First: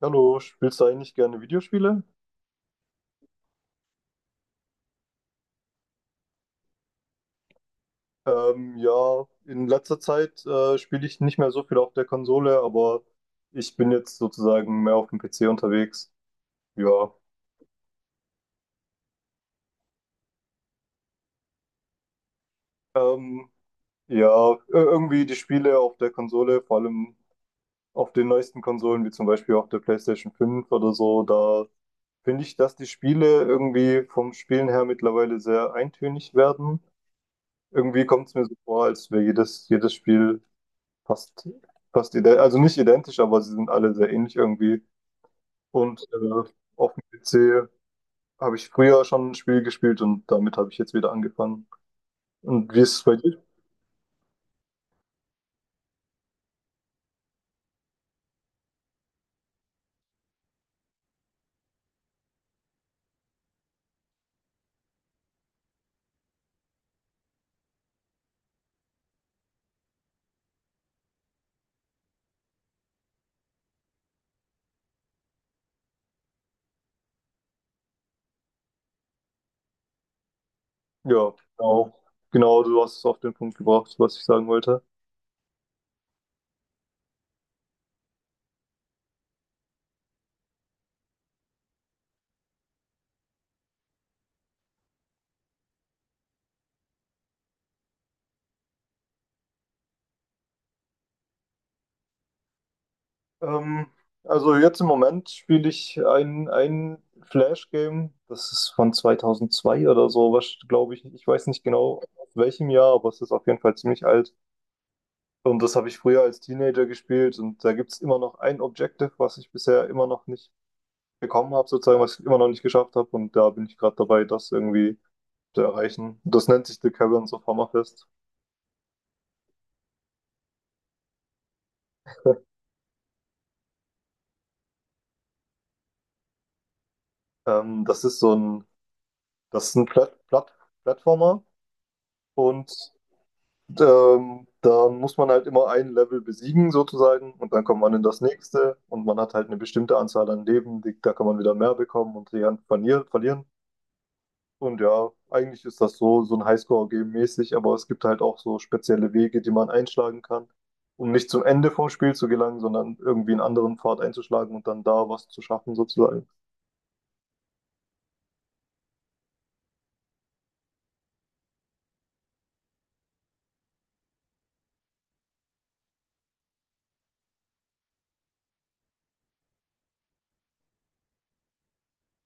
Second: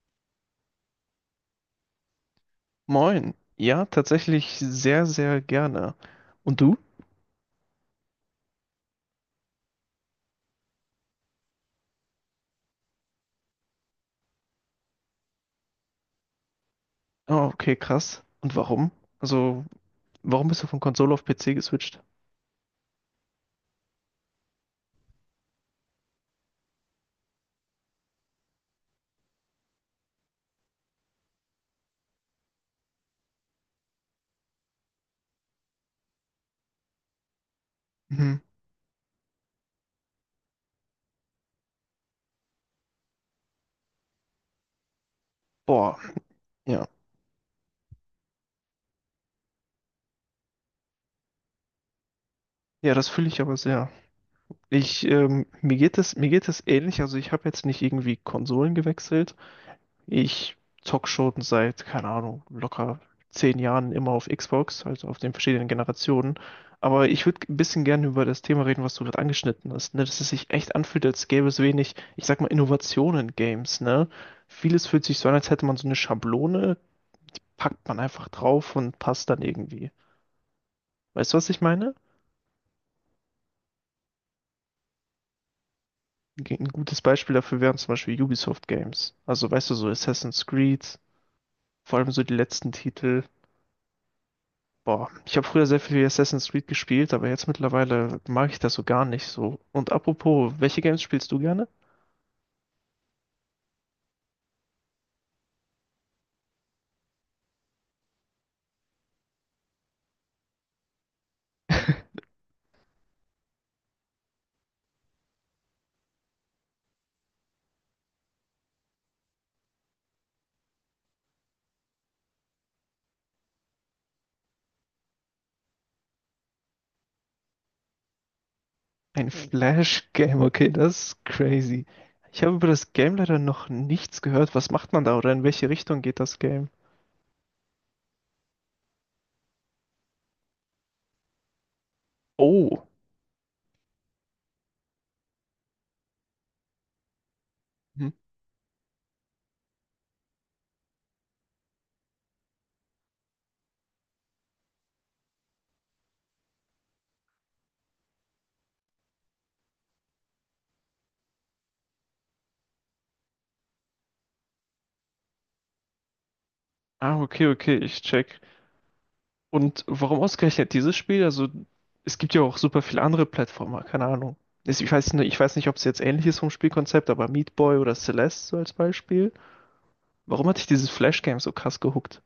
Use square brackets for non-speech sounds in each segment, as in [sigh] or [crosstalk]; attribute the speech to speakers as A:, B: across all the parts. A: Hallo, spielst du eigentlich gerne Videospiele?
B: Moin. Ja, tatsächlich sehr, sehr gerne. Und du?
A: Ja, in letzter Zeit spiele ich nicht mehr so viel auf der Konsole, aber ich bin jetzt sozusagen mehr auf dem PC unterwegs. Ja,
B: Oh, okay, krass. Und warum? Also, warum bist du von Konsole auf PC geswitcht?
A: ähm, irgendwie die Spiele auf der Konsole, vor allem auf den neuesten Konsolen, wie zum Beispiel auf der PlayStation 5 oder so, da finde ich, dass die Spiele irgendwie vom Spielen her mittlerweile sehr eintönig werden. Irgendwie kommt es
B: Mhm.
A: mir so vor, als wäre jedes Spiel Fast, fast ident, also nicht identisch, aber sie sind alle sehr ähnlich irgendwie.
B: Boah,
A: Und äh,
B: ja.
A: auf dem PC habe ich früher schon ein Spiel gespielt und damit habe ich jetzt wieder angefangen. Und wie ist
B: Ja,
A: es
B: das
A: bei
B: fühle ich
A: dir?
B: aber sehr. Ich, mir geht es ähnlich. Also, ich habe jetzt nicht irgendwie Konsolen gewechselt. Ich zock schon seit, keine Ahnung, locker 10 Jahren immer auf Xbox, also auf den verschiedenen Generationen. Aber ich würde ein bisschen gerne über das Thema reden, was du gerade angeschnitten hast, ne? Dass es sich echt anfühlt, als gäbe es wenig, ich sag mal, Innovationen in Games, ne? Vieles fühlt sich so an, als hätte man so eine Schablone, packt man einfach drauf und passt dann irgendwie.
A: Ja,
B: Weißt du, was ich
A: genau.
B: meine?
A: Genau, du hast es auf den Punkt gebracht, was ich sagen wollte.
B: Ein gutes Beispiel dafür wären zum Beispiel Ubisoft Games. Also, weißt du, so Assassin's Creed, vor allem so die letzten Titel. Boah, ich habe früher sehr viel Assassin's Creed gespielt, aber jetzt mittlerweile mag ich das so gar nicht so. Und apropos, welche Games spielst du gerne?
A: Ähm, also jetzt im Moment spiele ich ein Flash-Game. Das ist von 2002 oder so, was, glaube ich. Ich weiß nicht genau
B: [laughs]
A: aus welchem Jahr, aber es ist auf jeden Fall ziemlich alt. Und das habe ich früher als Teenager gespielt, und da gibt es immer noch ein Objective, was ich bisher immer noch nicht bekommen habe, sozusagen, was ich immer noch nicht geschafft habe, und da bin ich gerade dabei, das irgendwie zu erreichen. Das nennt sich The Caverns of Hammerfest.
B: Ein Flash-Game, okay, das ist crazy. Ich habe über das Game leider noch nichts gehört. Was macht man da oder in welche Richtung geht das Game?
A: Ähm, das ist so ein, Das ist ein Plattformer, und
B: Oh.
A: da muss man halt immer ein Level besiegen, sozusagen, und dann kommt man in
B: Hm.
A: das nächste, und man hat halt eine bestimmte Anzahl an Leben, die, da kann man wieder mehr bekommen und die kann verlieren. Und ja, eigentlich ist das so, so ein Highscore-Game mäßig, aber es gibt halt auch so spezielle Wege, die man einschlagen kann, um nicht zum Ende vom Spiel zu gelangen, sondern irgendwie einen anderen Pfad einzuschlagen und dann da was zu schaffen, sozusagen.
B: Ah, okay, okay, ich check. Und warum ausgerechnet dieses Spiel? Also, es gibt ja auch super viele andere Plattformer, keine Ahnung. Ich weiß nicht, ob es jetzt ähnlich ist vom Spielkonzept, aber Meat Boy oder Celeste so als Beispiel. Warum hat dich dieses Flash-Game so krass gehuckt?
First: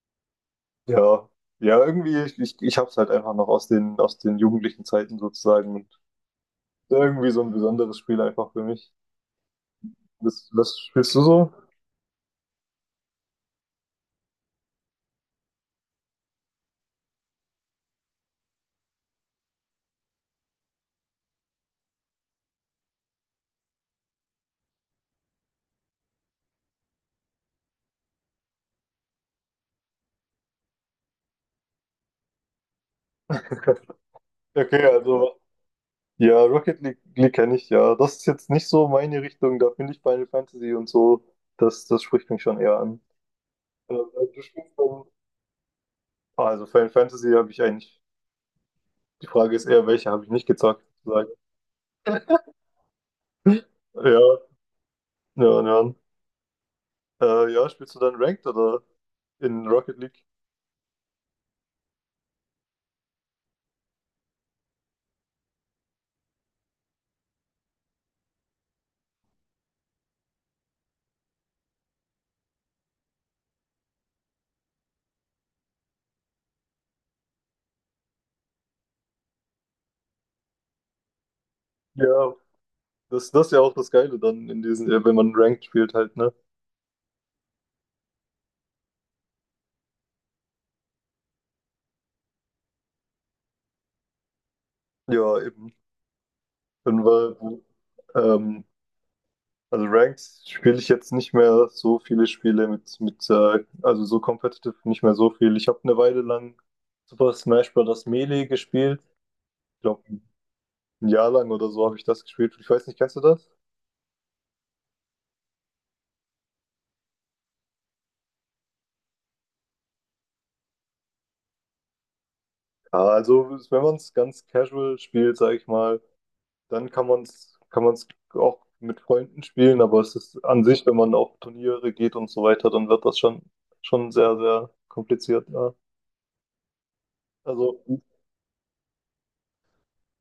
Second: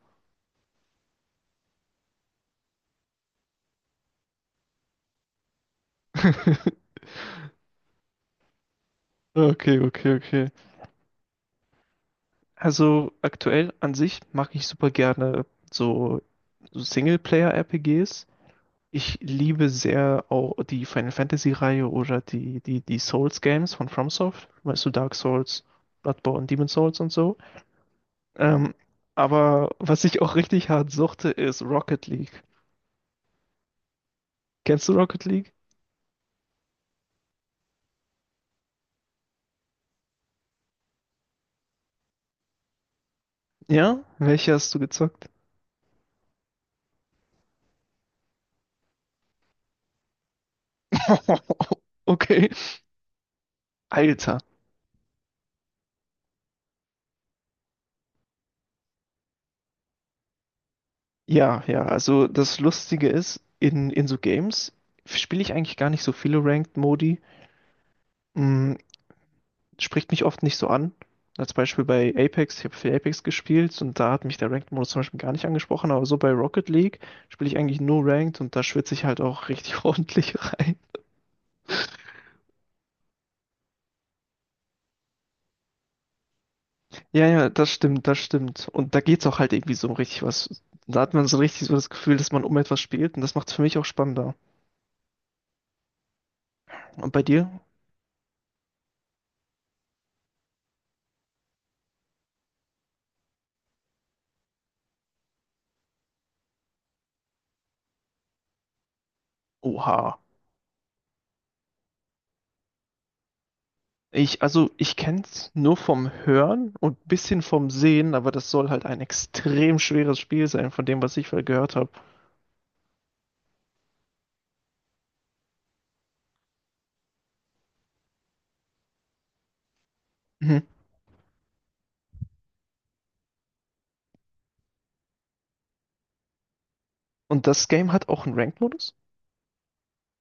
A: Ja, ja, irgendwie, ich hab's halt einfach noch aus den jugendlichen Zeiten, sozusagen, und
B: [laughs]
A: irgendwie so ein besonderes Spiel einfach für mich.
B: Okay, okay,
A: Was,
B: okay.
A: was spielst du so?
B: Also aktuell an sich mag ich super gerne so, so Singleplayer-RPGs. Ich liebe sehr auch die Final Fantasy-Reihe oder die Souls-Games von FromSoft. Weißt du, Dark Souls, Bloodborne, Demon Souls und so. Ähm, aber was ich auch richtig hart suchte, ist Rocket League.
A: [laughs] Okay,
B: Kennst du Rocket
A: also
B: League?
A: ja, Rocket League, League kenne ich ja. Das ist jetzt nicht so meine Richtung, da finde ich Final Fantasy und so, das spricht mich schon eher an. Äh,
B: Ja?
A: du
B: Welche hast
A: spielst
B: du
A: dann-
B: gezockt?
A: Ah, also Final Fantasy habe ich eigentlich. Die Frage ist eher, welche habe ich nicht gezockt, sozusagen.
B: [laughs] Okay.
A: [laughs] Ja,
B: Alter.
A: ja, ja. Ja, spielst du dann Ranked oder in Rocket League?
B: Ja, ja, also das Lustige ist, in so Games spiele ich eigentlich gar nicht so viele Ranked-Modi. Mm, spricht mich oft nicht so an. Als Beispiel bei Apex, ich habe viel Apex gespielt und da hat mich der Ranked-Modus zum Beispiel gar nicht angesprochen, aber so bei Rocket League spiele ich eigentlich nur Ranked und da schwitze ich halt auch richtig [laughs] ordentlich rein.
A: Ja, das ist ja auch das Geile dann in diesen, wenn man Ranked spielt halt, ne?
B: Ja, ja, das stimmt, das stimmt. Und da geht's auch halt irgendwie so um richtig was. Da hat man so richtig so das Gefühl, dass man um etwas spielt und das macht's für mich auch spannender.
A: Ja, eben. Und
B: Und bei
A: weil,
B: dir?
A: ähm, also Ranked spiele ich jetzt nicht mehr so viele Spiele mit, also so competitive nicht mehr so viel. Ich habe eine Weile lang Super Smash Bros. Melee gespielt. Ich glaube,
B: Oha.
A: ein Jahr lang oder so habe ich das gespielt. Ich weiß nicht, kennst du das?
B: Ich, also ich kenne es nur vom Hören und ein bisschen vom Sehen, aber das soll halt ein extrem schweres Spiel sein, von dem, was ich vorher gehört habe.
A: Ja, also wenn man es ganz casual spielt, sage ich mal, dann kann man es auch mit Freunden spielen, aber es ist an
B: Mhm.
A: sich, wenn man auf Turniere geht und so weiter, dann wird das schon sehr, sehr kompliziert. Ja.
B: Und das
A: Also
B: Game hat auch einen Ranked-Modus?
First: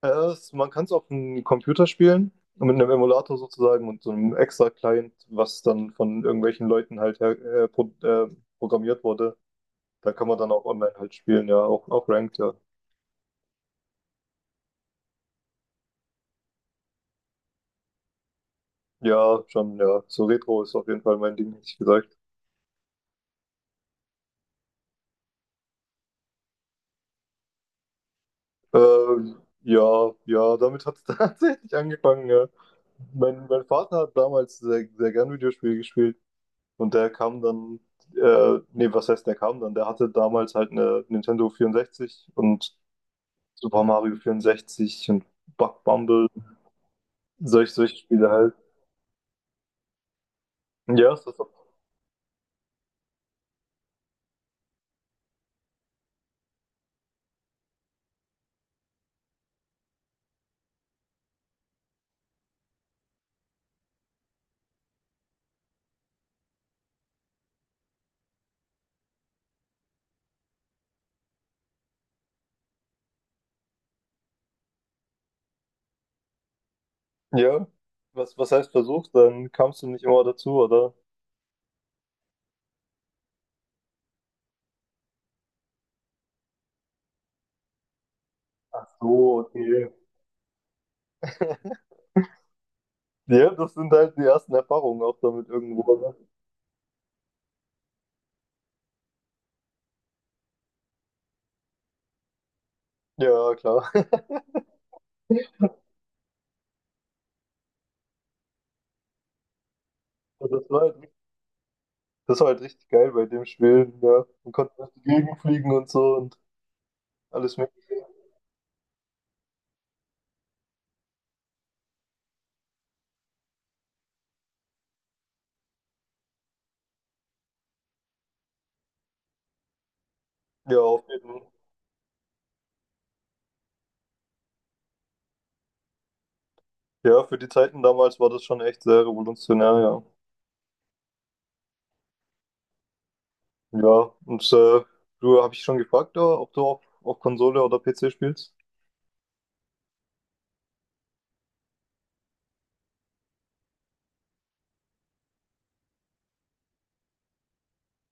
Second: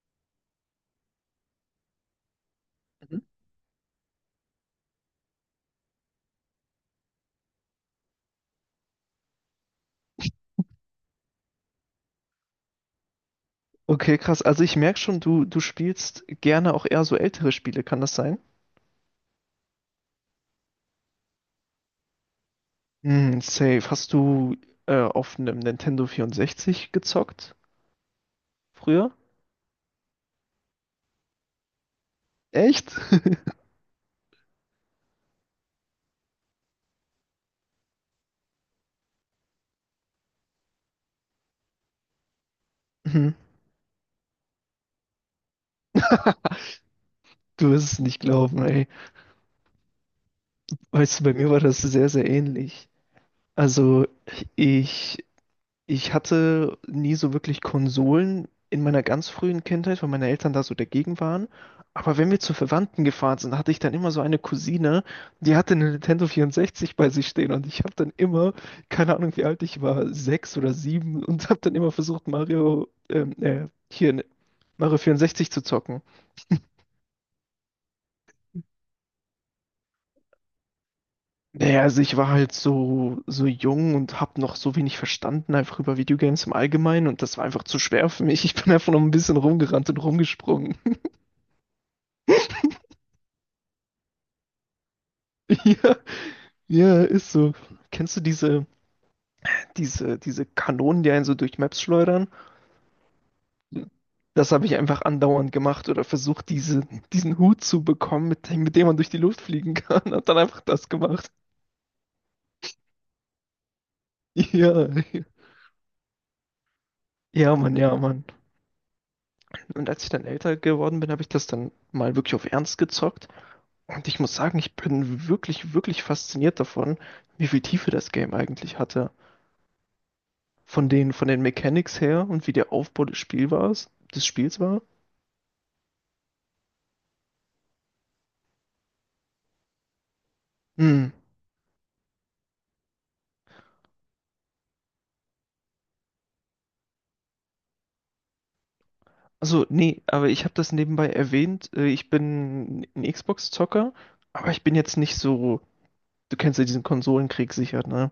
A: man kann es auf dem Computer spielen, mit einem
B: Mhm.
A: Emulator sozusagen und so einem extra Client, was dann von irgendwelchen Leuten halt her, äh, pro, äh, programmiert wurde. Da kann man dann auch online halt spielen, ja, auch, auch ranked, ja.
B: Okay, krass. Also ich merke schon, du spielst gerne auch eher so ältere Spiele, kann das sein?
A: Ja, schon, ja. So Retro ist auf jeden Fall mein Ding, hätte ich gesagt.
B: Hm, safe. Hast du auf einem Nintendo 64 gezockt früher?
A: Ja, ja, damit hat es [laughs] tatsächlich angefangen, ja.
B: Echt? [laughs]
A: Mein Vater hat damals sehr, sehr gern Videospiele gespielt, und der kam dann, nee, was heißt, der kam dann? Der hatte damals halt eine Nintendo 64 und
B: Mhm.
A: Super Mario 64 und Bug Bumble, solche,
B: Du wirst
A: solche
B: es nicht
A: Spiele halt.
B: glauben, ey.
A: Ja,
B: Weißt
A: ist
B: du, bei
A: das, doch.
B: mir war das sehr, sehr ähnlich. Also ich ich hatte nie so wirklich Konsolen in meiner ganz frühen Kindheit, weil meine Eltern da so dagegen waren. Aber wenn wir zu Verwandten gefahren sind, hatte ich dann immer so eine Cousine, die hatte eine Nintendo 64 bei sich stehen und ich habe dann immer, keine Ahnung wie alt ich war, sechs oder sieben und habe dann immer versucht, hier, ne, Mario 64 zu zocken.
A: Ja. Was heißt versucht? Dann kamst du nicht immer dazu, oder?
B: Naja, also ich war halt so, so jung und habe noch so wenig verstanden, einfach über Videogames im Allgemeinen und das war einfach zu schwer für mich. Ich bin
A: Ach
B: einfach noch ein bisschen
A: so, okay.
B: rumgerannt und rumgesprungen.
A: [laughs] Ja, das sind halt die ersten Erfahrungen auch damit irgendwo.
B: Ja,
A: Oder?
B: ja, ist so. Kennst du diese Kanonen, die einen so durch Maps schleudern?
A: Ja, klar.
B: Das habe ich einfach andauernd gemacht oder versucht, diesen Hut zu bekommen, mit dem man durch die Luft fliegen kann. [laughs] Hab dann
A: [laughs]
B: einfach
A: Das war
B: das
A: halt,
B: gemacht.
A: das war halt richtig geil bei dem Spiel. Ja, man konnte
B: Ja,
A: durch die Gegend fliegen und so und
B: [laughs] ja,
A: alles
B: Mann,
A: Mögliche.
B: ja, Mann. Und als ich dann älter geworden bin, habe ich das dann mal wirklich auf Ernst gezockt. Und ich muss sagen, ich bin wirklich, wirklich fasziniert davon, wie viel Tiefe das Game eigentlich hatte.
A: Ja,
B: Von
A: auf jeden
B: von den
A: Fall.
B: Mechanics her und wie der Aufbau des Spiels war.
A: Ja, für die Zeiten damals war das schon echt sehr revolutionär, ja.
B: Hm.
A: Ja, und äh, du habe ich schon gefragt, ja, ob du auf Konsole oder PC spielst?
B: Also, nee, aber ich habe das nebenbei erwähnt. Ich bin ein Xbox-Zocker, aber ich bin jetzt nicht so. Du kennst ja diesen Konsolenkrieg sicher, ne?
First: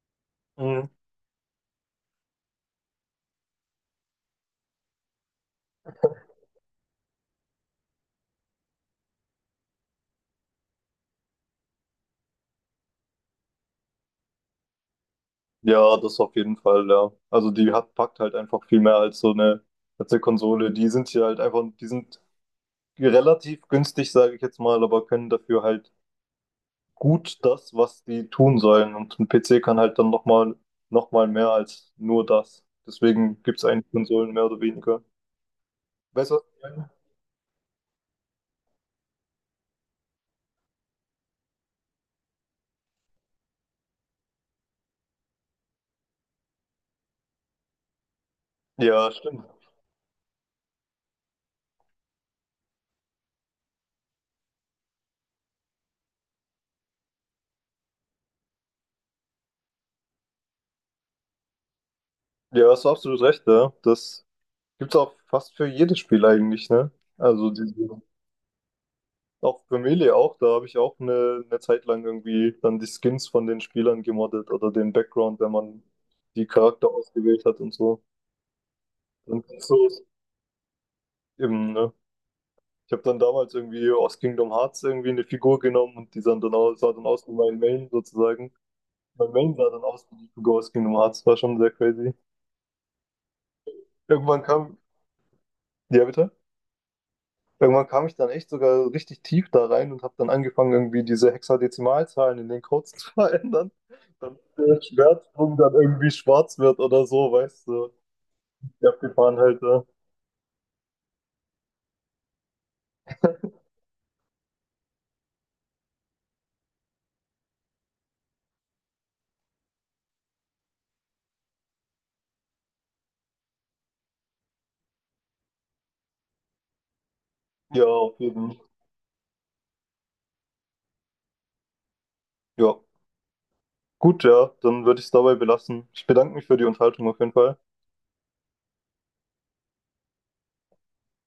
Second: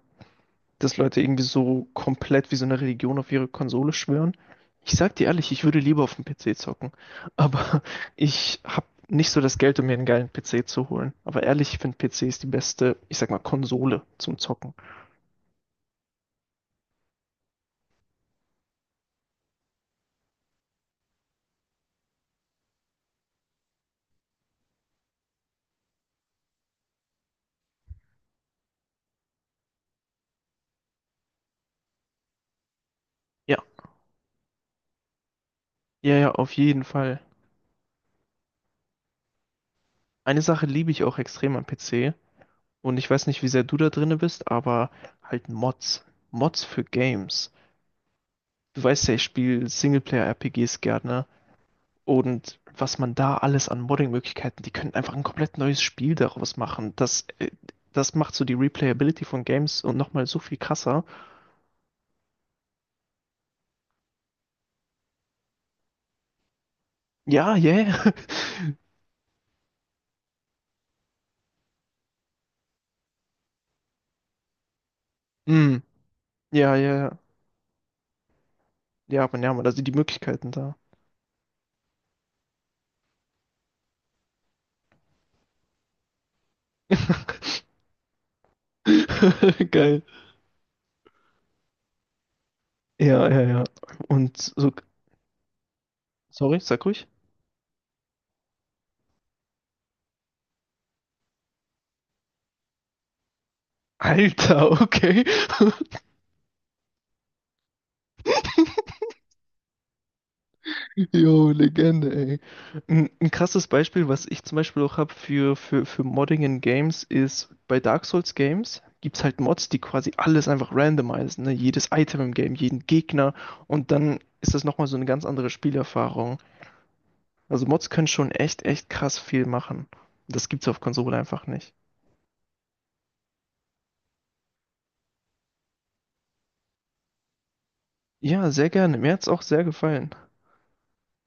A: Mhm.
B: Dass Leute irgendwie so komplett wie so eine Religion auf ihre Konsole schwören. Ich sag dir ehrlich, ich würde lieber auf dem PC zocken. Aber [laughs] ich hab nicht so das Geld, um mir einen geilen PC zu holen. Aber ehrlich, ich finde PC ist die beste, ich sag mal, Konsole zum Zocken.
A: Ja, das auf jeden Fall, ja. Also die hat, packt halt einfach viel mehr als so eine, als eine Konsole. Die sind hier halt einfach, die sind relativ günstig, sage ich jetzt mal, aber können dafür halt gut das, was die tun sollen. Und ein PC kann halt dann noch mal mehr als nur das. Deswegen
B: Ja,
A: gibt es eigentlich Konsolen mehr oder weniger.
B: ja,
A: Weißt
B: ja,
A: du, was
B: auf
A: ich
B: jeden
A: meine?
B: Fall. Eine Sache liebe ich auch extrem am PC. Und ich weiß nicht, wie sehr du da drinne bist, aber halt Mods. Mods für Games. Du weißt
A: Ja,
B: ja, ich
A: stimmt.
B: spiele Singleplayer-RPGs gerne. Und was man da alles an Modding-Möglichkeiten, die können einfach ein komplett neues Spiel daraus machen. Das macht so die Replayability von Games und nochmal so viel krasser.
A: Ja, hast du absolut recht, ja. Das gibt's auch fast für jedes Spiel eigentlich, ne? Also
B: Ja,
A: diese,
B: yeah. [laughs]
A: auch für Melee auch, da habe ich auch eine Zeit lang irgendwie dann die Skins von den Spielern gemoddet oder den Background, wenn
B: Hm.
A: man die
B: Ja,
A: Charakter
B: ja, ja.
A: ausgewählt hat und so.
B: Ja, aber
A: Und
B: ja, man, da
A: so
B: sind die
A: ist
B: Möglichkeiten da.
A: eben, ne? Ich habe dann damals irgendwie aus Kingdom Hearts irgendwie eine Figur genommen und die sah dann aus wie mein
B: [laughs]
A: Main, sozusagen. Mein Main sah dann
B: Geil.
A: aus wie die Figur aus Kingdom Hearts, war schon sehr crazy.
B: Ja, ja, ja. Und
A: Irgendwann
B: so,
A: kam, ja bitte?
B: sorry, sag ruhig.
A: Irgendwann kam ich dann echt sogar richtig tief da rein und habe dann angefangen, irgendwie diese Hexadezimalzahlen in den Codes [laughs] zu verändern. Damit der
B: Alter, okay.
A: Schwertsprung dann irgendwie schwarz wird oder so, weißt du.
B: [laughs]
A: Ja, abgefahren halt. Ja,
B: Jo, Legende, ey. Ein krasses Beispiel, was ich zum Beispiel auch habe für, für Modding in Games, ist bei Dark Souls Games gibt es halt Mods, die quasi alles einfach randomisieren, ne? Jedes Item im Game, jeden Gegner und dann ist das nochmal so eine ganz andere Spielerfahrung. Also
A: ja,
B: Mods können
A: auf
B: schon
A: jeden Fall.
B: echt, echt krass viel machen. Das gibt's auf Konsole einfach nicht.
A: Ja, gut, ja, dann würde ich es dabei belassen. Ich bedanke mich für die Unterhaltung auf jeden Fall.
B: Ja, sehr gerne. Mir hat's auch sehr gefallen.